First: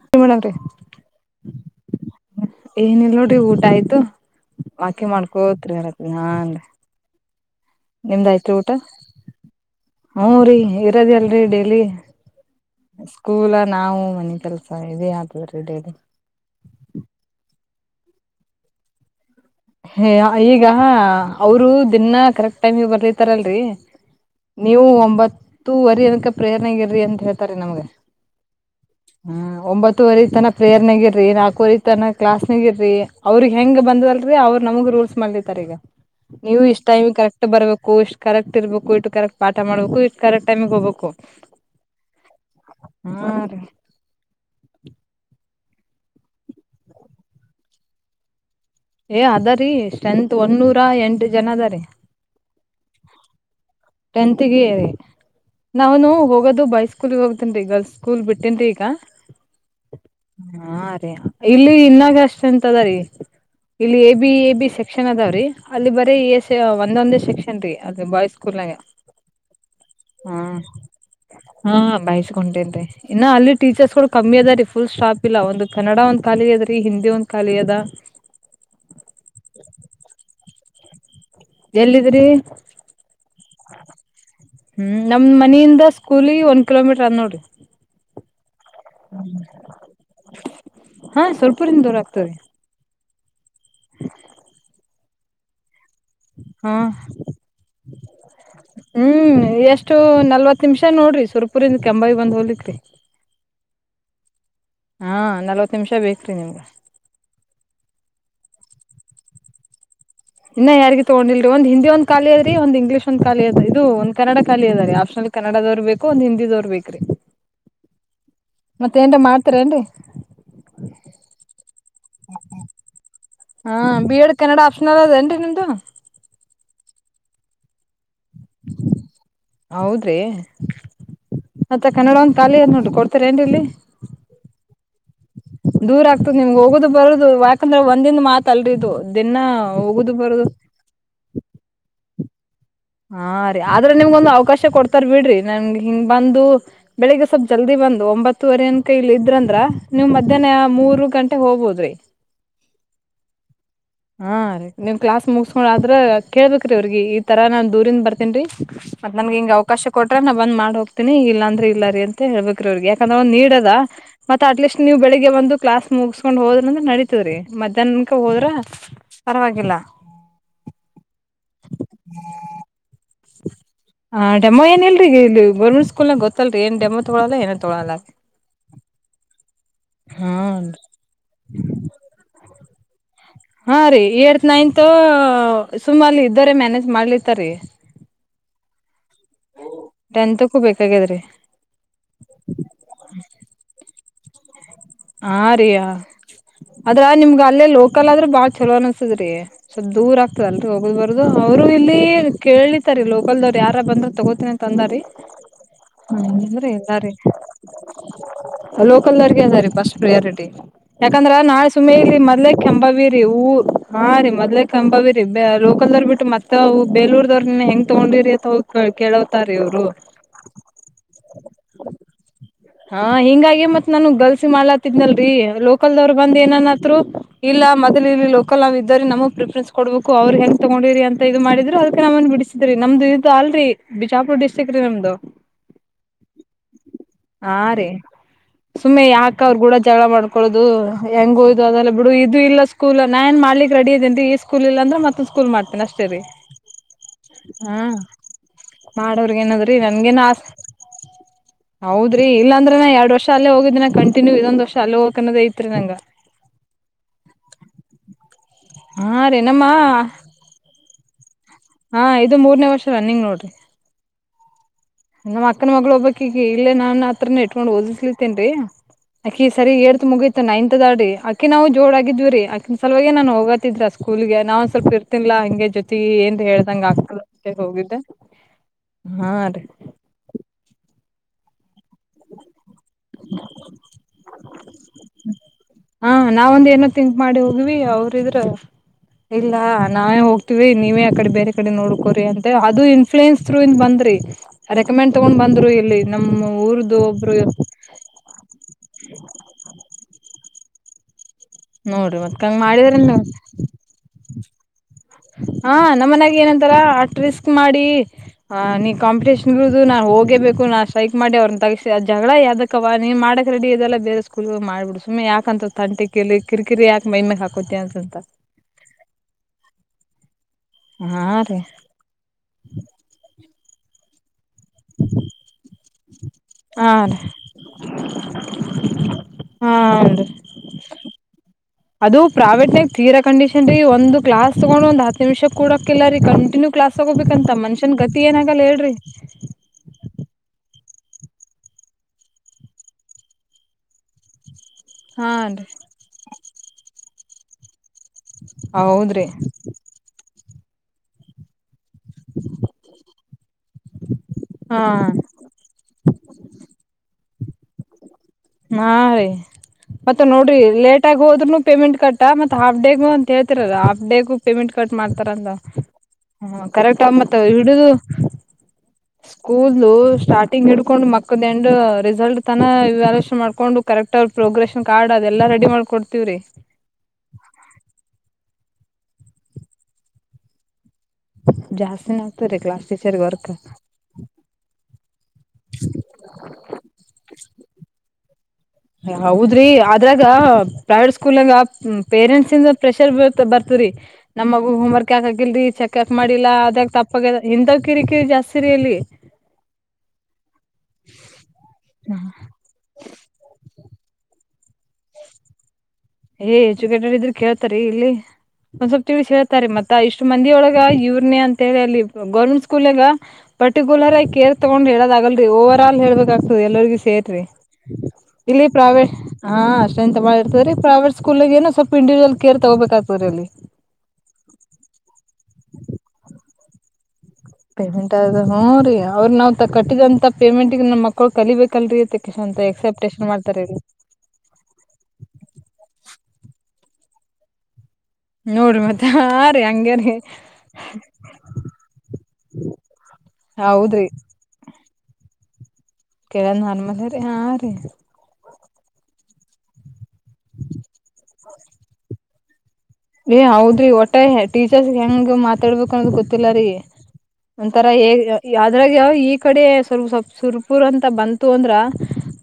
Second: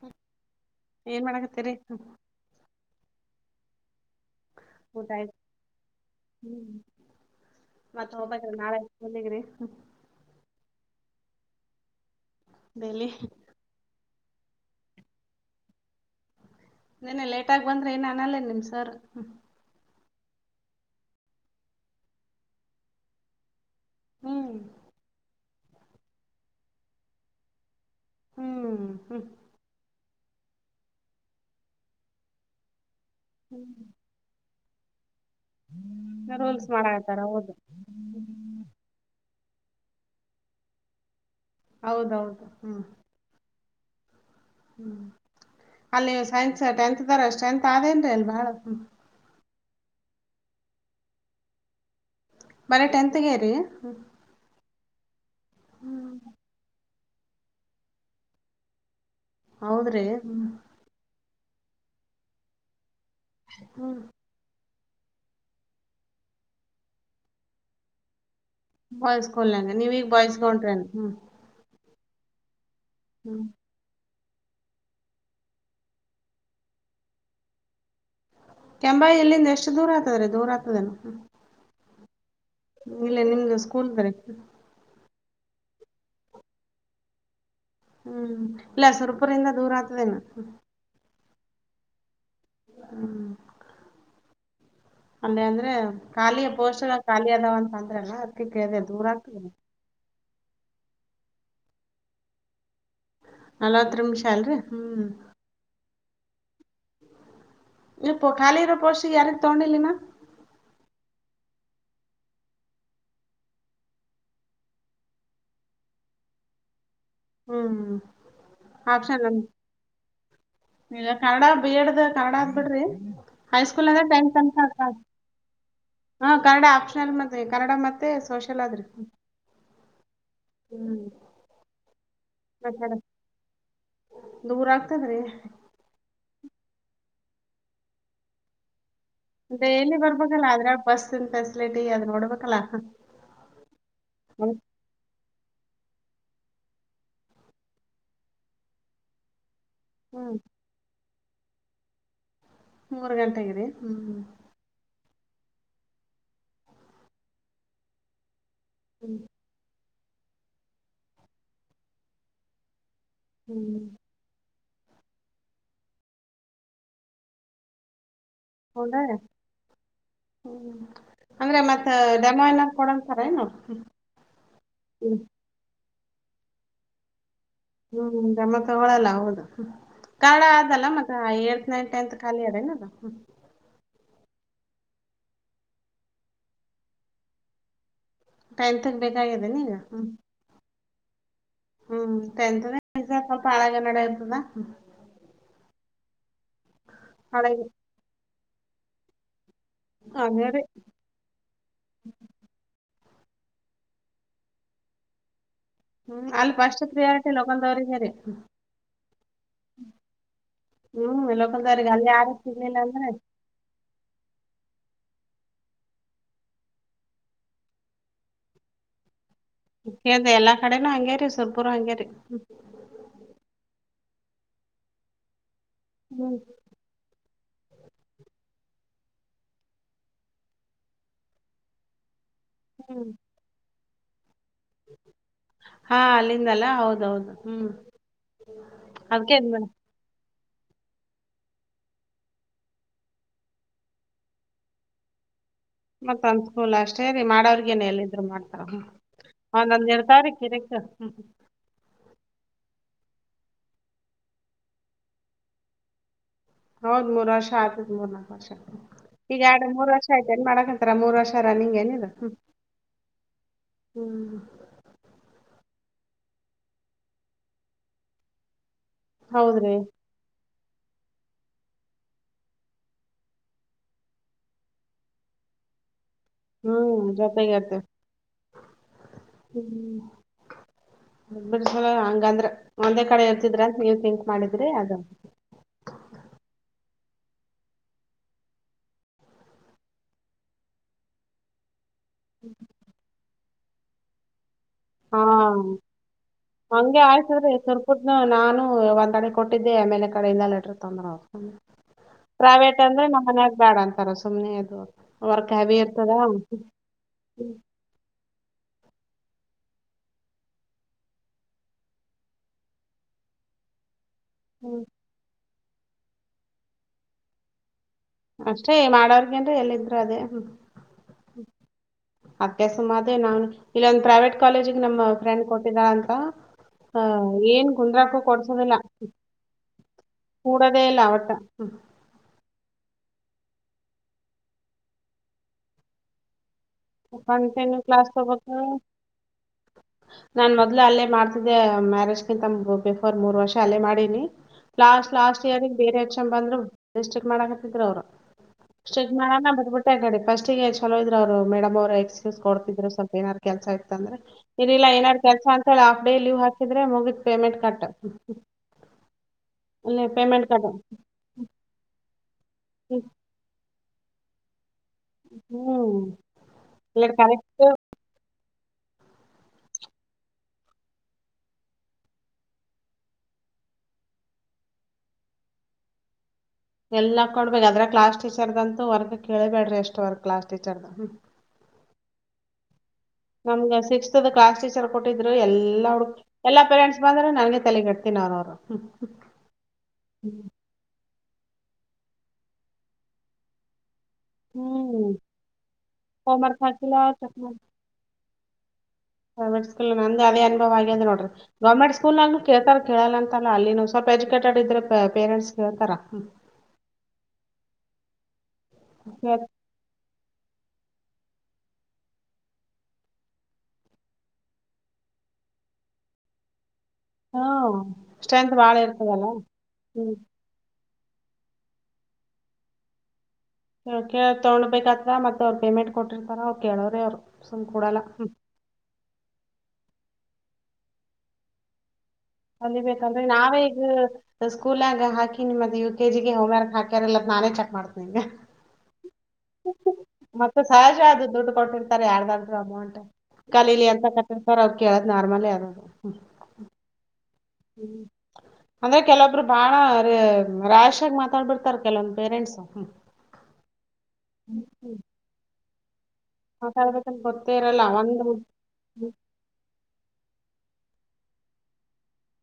ರೊಟ್ಟಿ ಮಾಡತಿನಿ, ಏನ್ ಮಾಡಕತ್ತೀರಿ ಏನ ಇಲ್ಲ ನೋಡ್ರಿ ಊ [unintelligible] ಟಾ ಆಯ್ತು ಊಟ ವಾಕಿಂಗ್ ಆಯ್ತು ಮಾಡ್ಕೋತ್ರಿರ ಹಾಂಗ್ [unintelligible] ಮತ್ತ ಹೋಗ್ಬೇಕ ನಾಳೆ ಸ್ಕೂಲ್ ಗ ರೀ [unintelligible] [unintelligible] ಇರತದ ಅಲ್ರರಿ ಡೈಲಿ. ಡೈಲಿ ಸ್ಕೂಲ ನಾವು ಮನಿ. [unintelligible] ಕೆಲಸಾ ಇದೇ ಆದರೂ ಡೇಟ್ ನಿನ್ನೆ ಲೇಟಗ ಬಂದ್ರೆ ಏನ್ ಅನಲ್ಲೇನ್ ನಿಮ್ಮ ಸರ್ ಹೇ ಈಗ ಅವರು ದಿನಾ ಕರೆಕ್ಟ್ ಟೈಮಗೆ ಬರ ಬರ್ಲಿತಾರಲ್ರಿ ಹ್ಮ್ ನೀವು ಒಂಬತ್ತ. ಹತ್ತುವರಿ ಅನದಕ ಪ್ರೇರಣೆಗ ಇರಿ ಅಂತ ಹೇಳ್ತಾರೆ ನಮಗ [unintelligible] ಹ್ಮ್ ಹ್ಮ್ ಹೂ ಒಂಬತ್ತ [unintelligible] ಹತ್ತುವರಿ ತನ ಪ್ರೇಯರ್ ನಗಿರ್ರಿ ನಾಲ್ಕುವರೆ ತನ ಕ್ಲಾಸ್ ನಗಿರ್ರಿ. [unintelligible] ಅವ್ರಿಗೆ ಹೆಂಗ ಬಂದಲ್. [unintelligible] ಅವರು ನಮಗೆ ರೋಲ್. ಮಾಡ ತ ಈಗ ನೀವು ರೂಲ್ಸ್ ಇಷ್ಟ್ ಟೈಮ್ ಮಾಡಾಕತ್ತಾರ ಕರೆಕ್ಟ್ ಹೌದು ಬರ್ಬೇಕು ಇಷ್ಟ್ ಕರೆಕ್ಟ್ ಇರ್ಬೇಕು ಇಟ್ಟು ಕರೆಕ್ಟ್. ಪಾಠ ಮಾಡ್ಬೇಕು ಇಟ್ ಕರೆಕ್ಟ್ ಟೈಮ್ಗ್ ಹೋಗಬೇಕು. ಹೌದೌದು ಹ್ಮ್ ಹಾ ರೀ ಹ್ಮ್ ಅಲ್ಲಿ ನೀ ಸೈನ್ಸ್ ಸ್ತ್ರೀಡೆಂತ್ ಆದೇನ್ರಿ ಅಲ್ ಬಾಳ ಏ ಅದರಿ ಸ್ತ್ರೀಡೆಂತ್ ಒನ್ನ್ನೂರ ಎಂಟ ಜನ ಅದಾರೀ ಬರೀ ಟೆಂತ್ಗೆೇರಿ ಟೆಂತ್ಗೆ ರೀ ನಾನು ಹೋಗೋದು ಬಾಯ್ಸ್ ಸ್ಕೂಲ್ ಹೋಗತೇನ್ ಈ ಗಲ್ ಸ್ಕೂಲ್ ಬಿಟ್ಟೇನ್ ಈಗ ಹೌದ್ರಿ ಹಾ ರೀ ಇಲ್ಲಿ ಇನ್ನಾಗ ಸ್ತ್ರೀಡೆಂತ್ ಆದರಿ ಹ್ಮ್ ಇಲ್ಲಿ A B A B S section ಅದಾವ್ರೀ ಅಲ್ಲಿ ಬರೀ ಒಂದೊಂದೇ ಸೆಕ್ಷನ್ ರೀ ಅದು ಬಾಯ್ಸ್ ಸ್ಕೂಲ್ನಾಗ ಬಾಯ್ಸ್ ಸ್ಕೂಲ್ ನಾಗ ನೀವು ಈವಾಗ ಬಾಯ್ಸ್ ತಕೊಂಡ್ರಿ ಏನಾ ಬಾಯ್ಸ್ ಕುಂಟೆರಿ ಇನ್ನು ಅಲ್ಲಿ ಟೀಚರ್ಸ್ಗಳು ಕಮ್ಮಿ ಅದ ರೀ ಫುಲ್ ಸ್ಟಾಪ್ ಇಲ್ಲ ಒಂದು ಕನ್ನಡ ಒಂದ್ ಖಾಲಿ ಅದ್ರರಿ ಹಿಂದಿ ಒಂದ್ ಖಾಲಿ ಅದ ಕೆಂಬಾಯಿ ಎಲ್ಲಿಂದ ಎಷ್ಟು ದೂರ ಆತದ್ರ ದೂರ ಆತ [unintelligible] ಎಲ್ಲಿದ್ರಿ ಇಲ್ಲ ನಿಮ್ದು ಸ್ಕೂಲ್ ಹ್ಮ್ ನಮ್ ಮನೆಯಿಂದ ಸ್ಕೂಲಿಗೆ ಒಂದ್ ಕಿಲೋಮೀಟರ್ ಅದ್ ನೋಡ್ರಿ ಹ್ಮ್ ಇಲ್ಲ ಸುರಪುರಿಂದ ದೂರ ಆಗತೇದೆನಾ ಹಾ ಸ್ವಲ್ಪರಿಂದ ದೂರ ಆಗ್ತದೆ [unintelligible] ಅಲ್ಲೆ ಅಂದ್ರೆ ಖಾಲಿಯ ಹಾ ಪೋಸ್ಟ್ಗಳು ಖಾಲಿದಾವ ಅ ಎಲ್ಲಾ ಹ್ಮ್ ಎಷ್ಟು ನಲ್ ನಲ್ವತ್ತು ನಿಮಿಷ ನೋಡ್ರ ಸುರ್ಪೂರಿಂದ ಕೆಂಬಾಯಿ ಬಂದು ಹೊಗಳಿಕೆ ನಲ್ವತ್ತು ನಿಮಿಷ ಅಲ್ ರೀ ಹಾ ನಲ್ವತ್ತು ನಿಮಿಷ ಬೇಕು ರಿ ನಿಮ್ಗ ಇ ಖಾಲಿ ಇರೋ ಪೋಸ್ಟ್ಗೆ ಯಾರಿನು ತಗೊಂಡಿಲ್ಲ ಇನ್ನ ಇನ್ನ ಯಾರಿಗೆ ತಗೊಂಡಿಲ್ರಿ ಒಂದ ಹಿಂದಿ ಒಂದು ಖಾಲಿಯಿದೆ ರೀ ಒಂದು ಇಂಗ್ಲಷ್ ಒಂದು ಖಾಲಿ ಆದ್ರಿ ಇದು ಒಂದು ಕನ್ನಡ ಖಾಲಿ ಆದರಿ ಆಪ್ಷನ್ ಕನ್ನಡವರು ಬೇಕು ಒಂದ ಹಿಂದಿದವ್ರ್ ಬೇಕ್ರಿ ಹ್ಮ್. ಮತ್ತೇಟ ಮಾಡ್ತಾರೇನ್ರಿ. ಇಗ ಕನ್ನಡ ಬಿ ಎಡ್್ದ ಕನ್ನಡ ಅಂದ ಬಿಿಡ್ರಿ ಹಾ ಹೈಸ್ಕೂಲ್ ಅಂದ್ರೆ ಬಿ ಎಡ್ ಟೆಂತ್ ಅಂತ. ಕನ್ನಡ ಆಪ್ಷನಲ್ ಅದೇನ್ರಿ ನಿಮ್ದು ಹಾ ಕನ್ನಡ ಆಪ್ಷನಲ್ ಮತ್ೆ ಕನ್ನಡ ಮತ್ತೆ. ಅದ್ರಿ ಹೌದ್ರಿ ಹ್ಮ್ ಮತ್ತೆ ಕನ್ನಡ ಒಂದ ಖಾಲಿ ಅದ ಮತ್ತ್ ನೋಡ್ ಕೊಡ್ತಾರ ಏನ್ ಇಲ್ಲಿ ದೂರ ಆಗ್ತದ್ರಿ ದೂರ ಆ. ನಿಮ್ಗೆ ಹೋಗೋುದು ಬರುದು ಯಾಕಂದ್ರೆ ಒಂದಿನ ಮಾತ್ ಅಲ್ರ. ಡೈಲಿ ಬರ್ಬೇಕಲ್ಲ ಅದ್ರೆ ಬಸ್ಸನ್ ಫೆಸಿಲಿಟಿ ಅದ್ ನೋಡ್ಬ. ಕಲಾ. ಹಾ ರೀ ಆದ್ರೆ ನಿಮ್ಗೊಂದ ಅವಕಾಶ ಕೊಡ್ತಾರ ಬಿಡ್ರಿ ನನ್ಗೆ ಹಿಂಗ. ಬಂದು ಬೆಳಿಗ್ಗೆ ಸ್ವಲ್ಪ್ ಜಲ್ದಿ ಬಂದು ಒಂಬತ್ತುವರೆ ಅನ್ ಕೈ ಇಲ್ಲಿ ಇದ್ರಂದ್ರ. ನೀವ್ ಹ್ಮ್. ಮಧ್ಯಾಹ್ನ ಮೂರು ಗಂಟೆ. ಹೋಗ್ಬೋದ್ರಿ. ಮೂರ್ ಗಂಟೆ ಆಗಿದೆ. ಹಾ ನಿ. ಕ್ಲಾಸ್ ಮುಗಿಸ್ಕೊಂಡುತ್ರ್ರೆ ಕೇಳ್ಬೇಕು ರೀ ಅವ್ರಿಗೆ ಈಥರ ನಾನು ದೂರಿಂದ ಬರ್ತೀನ ರೀ. ಮತ್ತ ಹ್ಮ್ ನನ್ಗೆ ಹಿಂಗ ಅವಕಾಶ. ಕೊಟ್ರೆ ನಾ ಬಂದ ಮಾಡ್ ಹೋಗ್ತಿನಿ ಇಲ್ಲಾಂದ್ರ ಇಲ್ಲಾರಿರಿ ಅಂತ ಹೇಳ್ಬೇಕ್ರಿ ಅವ್ರಿಗೆ. ್ ನೀಡದ ಹ್ಮ್ ಮತ್ತೆ ಅಟ್ಲೀಸ್ಟ್. ನೀವು ಬೆಳಿಗ್ ಒಂದು ಕ್ಲಾಸ್ ಮುಗಸ್ಕೊಂಡ ಹೋದ್ರಂದ್ರ ನಡೀವ್ರೀ ಮಧ್ಯಾಹ್ನ ಹೋದ್ರೆ. ಹದ ಹ್ಮ. ಅಂದ್ರೆ ಮತ್ ಡಮ ಎಲ್ಲ ಕೊಡಂ. ಹ ಡೆಮ್ಮೋ ಏನ ಇಲ್ರಿೀಗ ಇಲ್ಲಿ ಬರ್. ಸ್ಕೂಲ್ ಗೊಲ್ರಿ ಏ ಡೆಮ್ಮ ತಗಳಲ್ಲ. ಹ್ಮ್ ಗಮ್ಮ ತಗಳಲ್ಲ ಹೌದು. ಕಾಳ ಹ್ಮ್ ಆದಲ್ಲ ಮಗ ಎಏತ್ ನಂಟ ಎ. [unintelligible] ಹಾ ರೀ ಏತ್ ನೈನ್ತ್ ಸುಮಾಲ ಇದ್ದರೆ ಮ್ಯಾನೇಜ್ ಮಾಡ್ಲಿತ್ತಾರೀ. [unintelligible] ಬೇಕಾಗಾಗಿದೆ ನೀಗ ಹ್ಮ. ಹಗದ್ರಿ. ಹ್ಮ್ ಂತ ಪಾಳಗನ್ನಡ. ್ಮ. ಹಾ ರಯಾ. ಅದ್ರ ನಿಮ್ಗ ಹಾಳಾಗಿ ಅಲ್ಲೇ ಲೋಕಲ್ ಆದ್ರೂ ಬಾ. ಚಲೋ ಅನಸದ್ರಿ ಸ್ವಲ್ಪ್ ದೂರ ಆಗ್ತದ ಅದೇ ರೀ ಅಲ್ರಿ ಹೋಗುದ್ ಬರ್ದು ಅವ್ರು ಇಲ್ಲಿ ಕೇಳಿ ೀ ಲೋಕಲ್ದವ್ರು ಯಾರ ಬಂದ್ರರು ತಗೋತೀನಿಂತ ಅಂದೀ ಹ್ಮ್ ಅಲ್ಲಿ ಹಂದ್ರ ಎಲ್ಲಾರಿ ಲೋಕಲ್ದವ್ರಿಗ ರೀ ಲೋಕಲ್ದವರ್ಗೆ ಅದಾರಿೀ ಪಸ್ ಹ್ಮ್ ಯಾಕಂದ್ರ ನಾಳೆ ಲೋಕಲ್ದವ್ರಿಗ ಸುಮನೆ ಅಲ್ಲಿ ಇಲ್ಲಿ ಯಾರಿಗ್ ಮೊದ್ೇ ಸಿಗ್ಲಿಲ್ಲ ಕೆಂಬ ಬೀ ಅಂದ್ರೆ ರರಿ ಹಊ ಹಾ ರೀ ಮ್ ಅದೇ ಕಂಬಬವಿರಿ ಲೋಕಲ್ದವ್ರ ಬಿಟ್ಟ ಮತ್ತೆ ಅವು ಬೇಲೂರ್ದವ್ರ ಹೆಂಗ ತಗೊಂಡಿರಿ ಅಂತ ಕೇಳ ಕ್ದ ಎಲ್ಲಾ ಕಡೆನುೂ ಹಂಗ್ಯಾರಿ ಸುರ್ಬೂರು ಹಂಗ್ಯಾರಿ ಹಾ ಹಿಂಗಾಗೆ ಮತ್ ನಾನುಗ್ ಗಲ್ಸಿ ಮಾಲಾತಿದ್ನಲ್ರರಿ ಲೋಕಲ್ದವ್ರು ಹ್ಮ್ ಬಂದ್ ಏನನತ್ರ ಇಲ್ಲ ಮೊದಲ ಇಲ್ಲಿ ಲೋಕಲ್ ಇದ ನಮಗ್ ಪ್ರಿಫ್ರನ್ಸ್ ಕೊಡ್ಬೇಕು ಅವ್ರ ಹೆಂಗ ತಗೊಂಡಿರಿ ಅಂತ ಇದು ಮಾಡಿದ್ರು ಅದಕ್ಕೆ ನ ಬಿ ್ರಿ ನಮ್ದು ಹ್ಮ್ ಇದು ಅಲ್ರರಿ ಬಿಜಾಪು ಡಿಸ ಹಾ ಅಲ್ಲಿಂದಲ್ಲ ಹೌದೌದು ಹಾ ಹ್ಮ್ ರೀ ಸುಮ್ಮನೆ ಯ ಅದ್ಕೆ ಅಕ್ಕ ಅವ್ರ ಕೂಡ ಜಗಳ ಮಾಡ ಮಾಡಡ್ಕೊಳ್ಳೋುದು ಹೆಂಗೋ್ು ಅದೆಲ್ಲ ಬಿಡು ಇದು ಇಲ್ಲ ಸ್ಕೂಲ್ ನಾೇನ್ ಮಾಲಿಕ್ ರೆಡಿ ಇದೇನ್ ರೀ ಈ ಸ್ಕೂಲ್ ಇಲ್ಲ ಅಂದ್ರೆ ಮತ್ತ ಮತ್ತೊಂದ್ ಸ್ಕೂಲ್ ಅಷ್ಟೇರಿ ಹಾ ಮಾಡೋ್ರಿಗೇನ ಎಲ್ಲಿದ್ರು ಮಾಡ್ತಾರ ಮಾಡೋರ್ಗ ಏನದ್ರಿ ಒಂದ್ೊಂದ್ೆರ ನನ್ಗೇನ್ ತಾರೀಕರಕ್ ಹ್ಮ್ ಇಲ್ಲ ಅಂದ್ರೆ ನಾ ಎರಡ್ ವರ್ಷ ಅಲ್ಲೇ ಹೋಗಿದ್ನ ನ ಕಂಟಿನ್ಯೂ ಇದೊಂದ ವರ್ಷ ಅಲ್ಲೇ ಹೋಗ್ ಅೋದೇಐತ್ರಿ ನಂಗ ಹೌದ್ ಮೂರ್ ವರ್ಷ ಆಗ್ತದ್ ಮೂರ್ ನಾಲ್ು ವರ್ಷ ಆ ಹಾ ರೀ ಈಗ ನಮ್ಮ ಎರಡು ಮೂರ್ ವರ್ಷ ಆಯ್ತಲ್ಲಿ ಮಾಡಕ ರ ಮೂ ಹಾ ಇದು ಮೂರ್ನೇ ವರ್ಷ ರನ್ನಿಂಗ್ ನೋಡ್ರಿ ಹ್ಮ್ ನಮ್ಮ್ ಅಕ್ಕನ ಮಗಳು ಒಬ್ಬಕ ಈ ಇಲ್ಲೇ ನಾನ್ ಆತ್ರನ ಇಟ್ಕೊಂಡ್ ಓದಿಸ್ಲಿತೇನ್ರೀ ಅಕ್ಕಿ ಸರಿ ಹೌದ್ರಿ ಹೇಳ್ತು ಮುಗ ನೈನ್ತ್ ಅಡಿ ಆಕ ನಾವು ಜೋಡ್ ಆಗಿದ್ವಿರಿ ಆಕ ಸಲುವಾಗ ನಾನನ್ ಹೋಗತಿದಾ ಸ್ಕೂಲ್ಗೆ ನಾವ ಒಂದ ಸ್ವಲ್ಪ ಇರ್ತಿಿಲ್ಲ ಹಂಗೆ ಜೊತೆ ಏನ್ ಹೇಳ್ದಂಗ ಹ್ಮ್ ಜೊತೆಗ್ ಆಗ್ತಲ್ಲಷ್ಟ ಇರ್ತೇವ್ ಹೋಗಿದ್ದೆ ಹಾ ರೀ ಎಬ ಸಲ ಹಂಗಂದ್ರೆ ಒಂದೇ ಕಡೆ ಇರ್ತಿದ್ರ ನೀವ ಸಿಂಕ್ ಮಾಡಿದ್ರಿ ಅದ ಹಾ ನಾವೊಂದ್ ಏನೋ ತಿಂಕ್ ಮಾಡಿ ಹೋಗವಿ ಅವ್ರ ಇದ್ರ ಇಲ್ಲ ನಾವೇ ಹೋಗ್ತೀವಿ ನೀವೇ ಆ ಕಡೆ ಬೇರೆ ಕಡೆ ನೋಡ ಕೊರಿ ಅಂತ ಹೇಳ್ ಅದು ಇನ್ಫ್ಲೂಯೆನ್ಸ್ ತ್ರು ಇಂದ ಬಂದ್ರಿ ರೆಕಮೆಂಡ್ ಹಾ ತಗೊಂಡ್ ಬಂದ್ರು ಇಲ್ಲಿ ನಮ್ಮ ಊರದು ಒಬ್ರು ಕುಡ್ ನಾನು ಒಂದ್ ಕಡೆ ಕೊಟ್ಟಿದ್ದೆ ಎಮ್ಮೆಲೆ ಕಡೆಯಿಂದ ಲೆಟರ್ ತೊಂದ್ರುಅವರು ನೋಡಿ ಮತ್ತೆ ಎಂಗ ಮಾಡಿದಾರಲ್ಲ ನೀವು ಮನ್ಯಾಗ್ [inaudible] ಬ್ಯಾಡ ಅಂತಾರ ಸುಮ್ನೆ ಅದೆವು ಹಾ ನಮ್ಮನಾಗ ಏನಂತಾರ ಆಟ ರಿಸ್ಕ್ ಮಾಡಿ ಹ ನೀ ಕಾಂಪಿಟೇಷನ್ ಇರುವುದು ನಾನ್ ಹೋಗೇಬೇಕು ನಾ ಸ್ಟ್ರೈಕ್ ಮಾಡಿ ಅವ್ರನ್ನ ತಗಸಿ ಆ ಜಗಳ ಯಾದಕ್ಕವ ನೀನ್ ಮಾಡಕ್ ರೆಡಿ ಇದೆಲ್ಲ ಬೇರೆ ಕು ಮಾಡಬಿಡ್ ಸುಮ್ ಯಾಕ ಅಂತದ್ ತಂಟೆ ಕ ಎಲಿ ಕಿರಿ ಕಿರಿ ಯಾಕ ಮೈಮ್ಯಾಗ್ ಹಕೋತಿ ಅಂತ ಅಷ್ಟೇ ಮಾಡಾರ್ಗೇನ್ ಎಲ್ಲ ಇದ್ರು ಅದ ಹ್ಮ ಹಾ ರೀ [inaudible] ಅದ್ಕೆ ಸುಮ್ ಆದೆ ನಾನ್ [inaudible] ಇಲ್ಲೊಂದ್ ಪ್ರೈವೇಟ್ ಕಾಲೇಜಿ ನಮ್ಮ್ ಫ್ರೆಂಡ್ ಕೊಟ್ಟಿದಾರ ಅಂತ ಹಾ ಹ ರೀ ಏನ್ ಗುಂಡ್ರಾಕೂ ಕೊಡ್ಸೋದಿಲ್ಲ ಹಾನ್ರಿ ಕೂಡದೇ ಇಲ್ಲ ವಟ್ಟ ಹ ಅದು ಪ್ರೈವೇಟ್ನಾಗ ತೀರಾ ಕಂಡೀಷನ್ ರೀ ಒಂದು ಕ್ಲಾಸ್ ತಗೊಂಡು ಒಂದು ಹತ್ತು ನಿಮಿಷ ಕೂಡಕಿಲ್ಲ ರೀ ಕಂಟಿನ್ಯೂ ಕ್ಲಾಸ್ ತಗೋಬೇಕಂತ ಮನ್ಷ್ಯನ್ ಗತಿ ಏನ ತಗೋಬೇಕ ಆಗಲ್ಲ ಹೇಳ್ರಿ ನಾನ್ ಮೊದ್ಲ ಅಲ್ಲೇ ಮಾಡ್ತಿದ್ದೆ ಮ್ಯಾರೇಜ್ಗಿಂತ ಬಿಫೋರ್ ಮೂರ್ ವರ್ಷ ಅಲ್ಲೇ ಮಾಡಿನಿ ಲಾಸ್ಟ್ ಲಾಸ್ಟ್ ಹಾನ್ರಿ ಇಯರ್ಗ್ ಬೇರೆ ಹೆಚ್ಚಮ್ ಬಂದ್ರು [inaudible] ಮಾಡಕತ್ತಿದ್ರ ಅವ್ರು ಸ್ಟ್ರೇಟ್ ಹೌದ್ರಿ ಮಾಡಾನ ಬಿಟ್ಟಬುಟ್ಟೆ ಅ ಕಡೆ ಪಸ್ಟ್ ಮೊದ್ಲ ಚಲೋ ಇದ್ರ ಅವರ ಮೇಡ್ ಮೋರ ಐ ಎಕ್ಸಕ್ಯೂಸ್ ಕೊಡ್ತಿದ್ರು ಸ್ವಲ್ಪ ಏನಾದ ಕೆಲಸ ಇತ್ತು ಅಂದ್ರೆ ಇಲ್ಲಲ್ಲ ಹಾ ಏನಾರು ಕೆಲಸ ಅಂತ ಹೇಳಿ ಹಾಫ ಡೇ ಲೀವ ಹಾಕಿದ್ರೆ ಮುಗಿತು ಪೇಮೆಂಟ್ ಕಟ್ಟ ಹಾ ರೀ ಮತ್ತೆ ಪೇಮೆಂಟ್ ನೋಡ್ರಿ ಕಾರ್ಡ್ ಲೇಟ್ ಆಗ ಹೋದರುನು ಪೇಮೆಂಟ್ ಕಟ್ ಮತ್ ಹಾಫ್ ಡೇ ಅಂತ ಹೇಳತಿರ ಅಲ್ಲ ಡೆ ಗೂ ಪೇಮೆಂಟ್ ಕಟ್ ಮಾಡ್ತಾರಂತ ಹ್ಮ್ [inaudible] ಇಲ್ಲ ಕರೆಕ್ಟ್ ಸ್ಕೂಲ್ ಸ್ಟಾರ್ಟಿಂಗ್ ಹಿಡ್ಕೊಂಡ್ ಮಕ್ಲದ ಎಂಡ್ ರಿಸಲ್ಟ್ ತನ ಇ [inaudible] ಮಾಡ್ಕೊಂಡು ಕರೆಕ್ಟ್ ಅವ್ ಪ್ರೋಗ್ರೆಷನ್ ಕಾರ್ಡ್ ಅದೆಲ್ಲ ರೆಡಿ ಮಾಡ್ ಕೊಡ್ತೀವ್ರಿ ವರ್ಕ ಕೇಳೇಬಡ್ರಿ ಎಷ್ಟ್ರ್ ಕ್ಲಾಸ್ ಟೀಚರ್ದ ಜಾಸ್ತಿನೇ ಹೇಳ್ತೆವ್ರಿ ಕ್ಲಾಸ್ ಟೀಚರ್ಗ್ ವರ್ಕ್ ನಮ್ಗ ಶಕ್ತದ ಕ್ಲಾಸ್ ಟೀಚರ್ ಇದ್ರು ಎಲ್ಲಾ ಹುಡುಕ್ ಎಲ್ಲ ಪೇರೆಂಟ್ಸ್ ಬಂದ್ರ ನನ್ಗೆ ತಲೆಗಟ್ಟತ [inaudible] ನಾರ ಹೌದ್ರಿ ಆದ್ರಾಗ [inaudible] ಸ್ಕೂಲಗ ಪೇರೆಂಟ್ಸಂದ ಪ್ರೆಷರ್ ಬ ಬರ್ತ್ರರಿ ನಮ್ಮಗ ಹೂಮ್ರ್ಕ್ ಹ್ಮ್ ಯಾಕಲ್ರಿ ಚೆಕ್ಾಕ್ ಮಾಡಿಲ್ಲ ಹೋಮ್ವರ್ಕ್ ಅದ ಹಾಕಿಲ್ಲ ತಪ್ಪಾಗ ಚೆಕ್ ಮಾಡಿ. ಹಿಂದ ಕಿರಿ ಕಿರಿ ಜಾಸ್ತಿ ತಿರಿಯಲ್ಲಿ ಪ್ರೈವೇಟ್ ಸ್ಕೂಲ್ ನಂದ ಅದೇ ಅನುಭವ ಆಗ್ಯಿದೆ ನೋ್ರಿ ಗೌರ್ಮೆಂಟ್ ಹ್ಮ ಸ್ಕೂಲ್ ನೂ ಕೇತಾರ ಕೇಳಲ ಅಲ್ಲ ಅಲ್ಲಿ ಸ್ವಲ್ಪ ಎಜುಕೇಟೆಡ್ ಇದ್ರೆ ಪೇರೆಂಟ್ಸ್ೇಳ್ತಾರ ಏ ಯಚ್ಚುಕೇಟರ್ ಇದ್ರರು ಕೇಳ್ತಾರ ಇಲ್ಲಿ ಒಂದ್ವಲ್ಪ ತಿಳ್ ಕೇಳ್- ಹೇಳ್ತಾರೆ ಮತ್ತ ಇಷ್ಟ ಇಷ್ಟು ಮಂದಿೊಳಗ ಇವ್ರನೇ ಅಂತ ಹೇಳಿ ಅಲ್ಲಿ ಗರ್ಮೆಂಟ್ ಸ್ಕೂಲ್ಗ ಪರ್ಟಿಕ್ಯುಲರ್ ಆಗಿ ಕೇರ್ ತಗೊಂಡ್ ಹೇಳೋದಗಲ್ರಿ ಓವರ್ ಆಲ್ ಹ ಹೇಳಬೇಕಾಗ್ತದೆ ಎಲ್ಲರಿ ಸೇತ್ರಿ ಹ್ಮ್ ಸ್ಟ್ರೆಂತ್ ಇಲ್ಲಿ ಭಾಳ ಪ್ರಾವೇಟ್ ಇರ್ತದಲ್ಲ. ಹಾ ಹ್ಮ್ ಅಷ್ಟಂತ ಮಾಡಿರ್ತವ್ರರಿ ಪ್ರೈವೇಟ್ ಸ್ಕೂ ಏನು ಸ್ವಲ್ ಇಂಡಿಜಲ್ ಕರ್ ತಗೋಬೇಕಕ್ತದೆ ಅಲ್ಲಿ ಕೇಳ ತೊಗೊಂಡ್ಬೇಕತ್ರ ಮತ್ತ ಅವ್ರು ಪೇಮೆಂಟ್ ಕೊಟ್ಟಿರ್ತಾರ ಅವ ಕೇಳವ್ರೀ ಅವ್ರು ಸುಮ್ ಕೊಡಲ್ಲ ಪೇಮೆಂಟ್ ಆದ ಹ್ಞೂ ರೀ ಅವ್ರ ನಾವು ತ ಕಟ್ಟ ಂತ ಪೇಮೆಂಟ್ ಗ ನಮ್ಮ ಮಕ್ಕಳು ಕಲಿಬೇಕಲ್ರೀ ಅಲಿಬೇಕಂದ್ರೆ ನಾವೇ ಈಗ ಸ್ಕೂಲ್ಾಗ ಹಾಕಿ ನಿಮ್ಮದ ಯ ಕೆ ಜಿ ಹೋಮ್ರ್ಕ್ ಹಾಕ ಇಲ್ಲ ನೇ ಚಕ್ ಮಾಡತ ನೋಡ್ರಿ ಮತ್ತ ಹಾ ರೀ ಹಂಗೇರಿ ಮತ್ತೆ ಸಹಜ ಅದು ದುಡ್ಡು ಕೊಟ್ಟಿರ್ತಾರೆ ಯಾರ್ದಾದರು ಅಮೌಂಟ್ ಕಲೀಲಿ ಎಂತ ಹೌದ್ರಿ ಕಟ್ಟಿರ್ತಾರೆ ಅವ ಕೇಳದ್ ನಾರ್ಮಲಿ ಹಾ ಕೆಳ ನಾರ್ಮಲ್ ಹಾ ರೀ ಅಂದ್ರೆ ಕೆಲೊಬ್ರು ಬಾಳ ರಾಶ್ ಆಗ ಮಾತಾಬ ಬಿಡ್ತಾರ ಕೆಲವೊಂದ್ ಪೇರೆಂಟ್ಸ್ ಸ ಏ ಹೌದ್ರಿ ಒಟ್ಟ ಟೀಚರ್ಸ್ ಹೆಂಗ ಮಾತ್ ತಡ್ಬೇಕು ಅೋ ಗೊತ್ತು ಲ್ಲ ರೀ ಮಾತಾಡ್ಬೇಕಂತ ಗೊತ್ತೇ ಇರಲ್ಲ ಒಂಥರ ಹೇಗ್ ಒಂದ್ ಅದ್ರಾಗ ಯಾವ ಈ ಕಡೆ ಸ್ವಲ್ಪ ಸ್ ಸ್ವಲ್ಪ ಪೂರ್ ಅಂತ ಬಂತು ಅಂದ್ರ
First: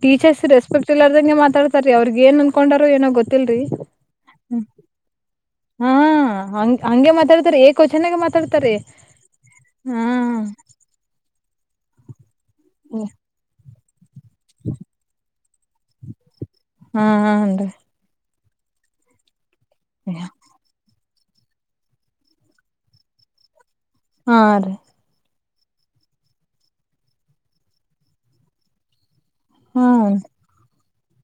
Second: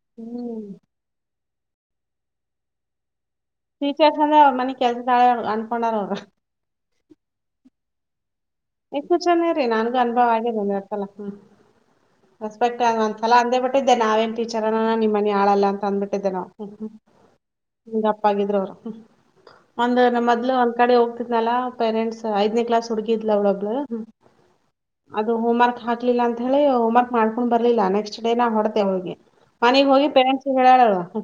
ಟೀಚರ್ಸ್ ಹ್ಮ್ ರೆಸ್ಪೆಕ್ಟ್ ಇಲ್ಲಾರದಂಗೆ ಮಾತಾಡ ಸರ್ ಅವ್ರಗ ಏ ಅನ್ೊಂಡೋ ಏನೋ ಗೊತ್ತ ಚರ್ಂದ್ರೆ ಮ ಕೆಲಸ ನಾಳ. ಹಾ ಹ ಹಗೆ ಮಾತಾಡ್ತಾರೆ. ಕೊ ನ ಮತ್ತೆ. ಎಕ್ಕು ಚನ ಇ ರರಿ ನನ್ಗು ಅನುಭವ ಆಗಿದೆಂದ ಯಕಲ್ಲ ಹ. ರೆಪೆಕ್ಟ್ ಒಂದಸಲ ಅಂದೇಟ್ಟ. [unintelligible] ಟೀಚರ್ ನಿಮ್ಮ. ನಾಳೆಲ್ಲಾ ಅಂದಬಿಟ್ಟಿದ್ದೆನೋ ಹಾ ಹಾ ತಪ್ಪಾಗಿದ್ರ ಒಂದ್ ನ ಮೊದ್ಲು ಒಂದ್ ಕಡೆಹೋಗ. ನಾ ಪೆರೆಂಟ್ಸ್ ಐದನೇ ಕ್ಲಾಸ್ ಹಡುಗಿದ [unintelligible] ಹಾ ರೀ. ಅದು ಹೋಮ್ವರ್ಕ್ ಹಾಕ್ಲಿಲ್ಲ ಅಂತ ಹೇಳಿ ಹೋಮ ವರ್ಕ್ ಮಾಡ್ಕೊಂಡ್ ಬರ್ಲಿಲ್ಲ ನೆಕ್ಸ್ಟ್ ಡೇ ನಾ ಹೊಡತೆ ಅವಳಿಗೆ. ಹಾ ಮನೆಗ್ ಹೋಗಿ ಪೆರೆಂಟ್ಸ್ ಹೇಳಾಳ ಹ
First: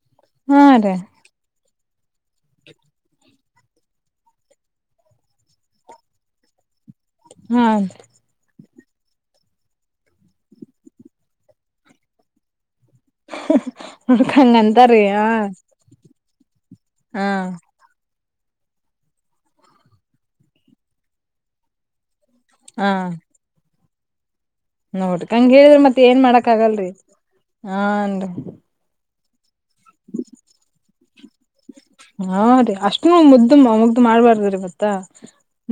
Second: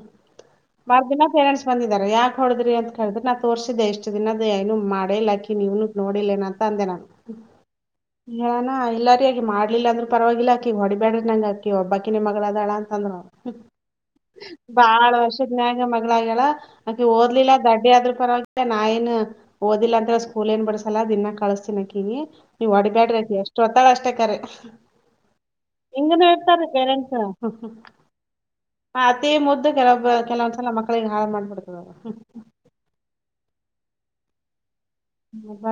ಹಾ ರೀ ಬರ್ದನಾ ರ ಬಂದಿದ್ದಾರೆ ಯಾಕೆ ಹೊಡದ್ರಿ ಅಂತ ಕೇಳಿದ್ರೆ ನಾ ತೋರಸಿದ್ದಾಇಷ್ಟ ದಿನದ ಏನು ಮಾಡೇಯಿಲ್ಲಾ ಆಕಿ ನೀವ ನೋಡಿಲ್ಲ ಏನ ತಂದೇ ನಾ ಹಾ ಎನ್ ಆ ಎಲ್ಲರಿ ಆಗ ಮಾಡಲಿಲ್ಲ ಅಂದ್ರ ಪರವಾಗಿಲ್ಲಾಕಿ ಹೊಬ್ಯಾಡ್ರ ನಂಗೆ ಆಕಿಒಬ್ಬಾಕಿನ ಮಗಳ ಅದಾಳ ಅಂತಂದ್ರ ಅವ್ರ ಅದಕ್ ಹಂಗಂತಾರಯ್ಯ ಅ ಆಕಿ ಓದ್ಲಿಲ್ಲ ಗಡ್ಡಿ ಆದ್ರೂ ಪರ ನಾ ಏನ್ ಓದಿಲ್ಲ ಅಂತ ಸ್ಕೂಲ್ ಏನ್ ಬಿಡಸಲ್ಲ ದಿನ ಕಳಸತ್ತಿನ ಆಕಿಗಿ ನೀವ್ ಅಡ್ಗಾಡ್ರತಿ ಎಷ್ಟು ಅಷ್ಟ ಕರೆ ನೋಡ್ಕಂಗ ಹೇಳ್ರಿ ಮತ್ ಏನ್ ಹಿಂಗನೂ ಮಾಡಕ್ ಇರ್ತಾರಿ ಆಗಲ್ರರಿ ಹಾನ್ರಿ ಅತಿ ಮುದ್ದ ಕೆಲ ಕೆಲವಂದ್ಸಲ ಮಕ್ಕಳಿಗೆ ಹಾಳ ಮಾಡಿಬಿಡತ ಹಾ ರೀ ಅಷ್ಟು ಮುದ್ದು ಅವಗ್ ಮಾಡ್ ಬಾರ್ದ್ರ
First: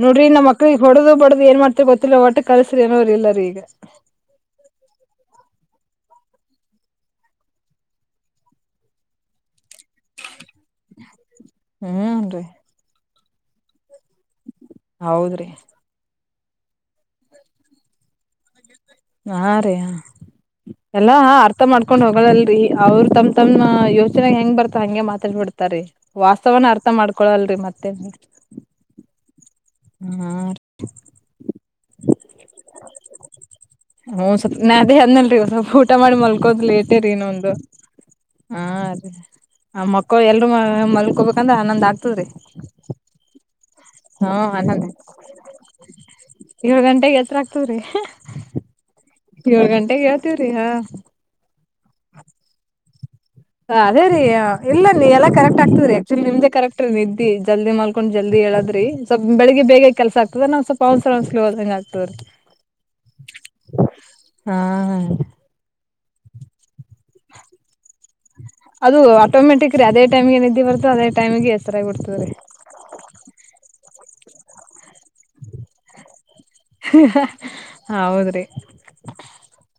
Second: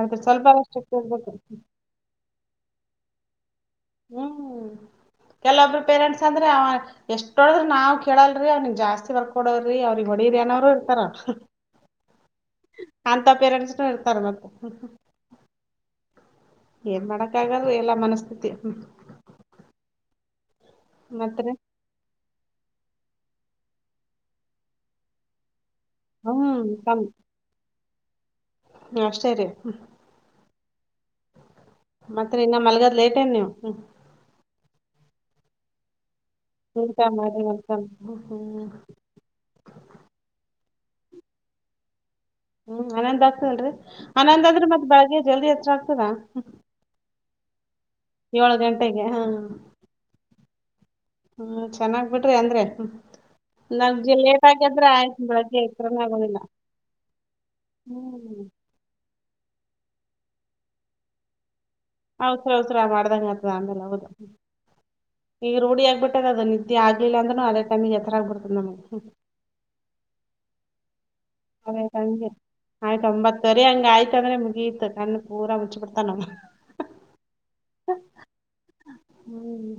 ಅದ ನೋಡ್ರಿ ನಮ್ಮ ಸ್ವಲ್ಪ ಮಕ್ಕಳಿಗೆ ಹೊಡದು ಇರ್ಬೇಕ್ ಬಡದು ಏನ್ ಮಾಡ್ತಿರ್ ಗೊತ್ತಿಲ್ಲ ಒಟ್ಟ ಕಲ್ಸ್ರಿ ಅನೋರ ಇಲ್ಲಾರಿ ಈಗ ಹ್ಮ್ ಕೆಲವೊಬ್ಬರು ಪೇರೆಂಟ್ಸ್ ಅಂದ್ರೆ ಅವ ಎಷ್ಟೊಡದ್ರ ನಾವ್ ಕೇಳಲ್ರಿ ಅವ್ನಿಗ್ ಜಾಸ್ತಿ ವರ್ಕ್ ಕೊಡವ್ರಿ ಅವ್ರಿಗ್ ಹೊಡೀರಿ ಅನೋ ಇರ್ತಾರ ಹ್ಮನ್ರಿ ಅಂತ ಪೇರೆಂಟ್ಸ್ ನು ಕರ್ಮ ಹೌದ್ರಿ ಏನ್ ಮಾಡಕ್ಕಾಗಲ್ಲ ರಿ ಎಲ್ಲಾ ಮನಸ್ಥಿತಿ ಹ್ಮ. ಹಾ ರಿ ಹ. ಎಲ್ಲಾ ಮತ್ರಿ ಅರ್ಥ ಮಾಡ್ಕೊಂಡ್ ಹೋಗೋಲ್ಲಿ ಅವ್ರು ತಮ್ ತಮ್ಮ್ ಯೋಚನೆ ಹೆಂಗ್ ಬರ್ತ ಹಂಗೆ ಮಾತಾಡ್ಬಡ್ತಾರೆ. ರೀ ವಾಸ್ತವನ ಅರ್ಥ ಮಾಡ್ಕೊಳಲ್ರಿ ಮತ್ತೆ [inaudible] ಹ ಅಷ್ಟೇ ರಿ, ಹ್ಮ ರಿ. ಮತ್ರಿ ಇನ್ನ ಮಲ್ಗದ್ ಲೇಟ್ ಏನ್ ನೀವು ಹ ಸ್ವಲ್ ನಾ ಅದೇ ಅದ್ನಲ್ರಿ, ಊಟ ಮಾಡಿ ಮಲ್ಗ ಮಕ್ಕದ್ ಲೇಟೇ ಊಟ ರೀ ಮಾಡಿ ಇನ್ನೊಂದು. ಮಲ್ಕೊಂಡ್ ಹಾ ಹ್ಮ್ ರೀ ಆ ಮಕ್ಕಳ ಎಲ್ರು ಮಲ್ಕೋಬೇಕಂದ್ರೆ ಹನ್ನೊಂದು ಆಗ್ತದರಿ. ಹನಂದಾದ್ರೆ ಮತ್ತೆ ಹನ್ನೊಂದ್ ಬೆಳ್ಳಗೆ ಜಲ್ದಿ ಹತ್ರ ಆಗ್ತದಾ. ಹೆಚ್ಚರ ಆಗ್ತದೆ ರೀ, ಏಳ ಗಂಟೆಗೆ ಹಾ ಹ್ಮ. ನಾವ್ ಹದೇ ರಿ ಲೇಟ್ ಆಗಿ ಎದ್ರ ಇಲ್ಲ ನೀ ಆಯ್ತ್ ಎಲ್ಲಾ ಕರೆಕ್ಟ್ ಬೆಳಗ್ಗೆ ಆಗ್ತದ್ರಿ ಎಚ್ಚರನೇ ಆಕ್ಚುಲಿ ಆಗೋದಿಲ್ಲ ನಿಮ್ದೆ ಕರೆಕ್ಟ್ ರೀ ನಿದ್ದಿ ಜಲ್ದಿ ಮಾಡಲ್ಕೊಂಡು, ಜಲ್ದಿ ಹ್ಮ್. ಹೇಳದ್ರಿ, ಸ್ವಲ್ಪ ಬೆಳಿಗ್ಗೆ ಬೇಗ ಕೆಲಸ ಆಗ್ತದ ನಾ ಸ್ವಲ್ಪ ಹೌಸ್ರಾ ಹೌಸ್ರಾ ಹಂಗ ಹೌಸ ಹಔಸರ ಮಾಡ್ದಂಗ ಆತದ ಆಮೇಲೆ ಹೌದು ಹಾ ಈಗ ರೂಢಿ ಆಗ್ಬಿಟ್ಟು [unintelligible] ಆಗ್ಲಿಲ್ಲ ಅಂದ್ರನೂ ಅದೇ ಟೈಮಿಗೆ ಹೆಚ್ಚಾರ ಆಗ್ಬಿಡ್ತದೆ ನಮಗ ಹ. ಅದು ಆಟೋಮೆಟಿಕ್ ರೀ ಅದೇ ಟೈಮ್ಗೆ [unintelligible] ಅ ಎಚ್ಚರಾಗಿ ಸಂಜೆ ಬಿಡ್ತದ್ರಿ ಆಯ್ತ ಒಂಬತ್ತರೆ ಹಂಗ ಆಯ್ತ ಅಂದ್ರೆ ಮು ಗಿತ್ತು ಹೌದ್ರಿ ಹ್ಮ್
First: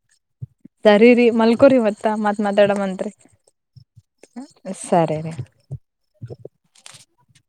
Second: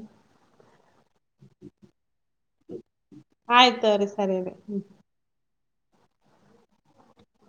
ಸರಿ ಮಲ್ಕೋರಿಮತ್ತ ಮತ್ತ ಮಾತಾಡಮ್ತ್ರಿ ಆಯ್ತ ತೋರಿ ಸರಿ ರೀ. ಸರಿ ರಿ. ಹ್ಮ್ಮ್.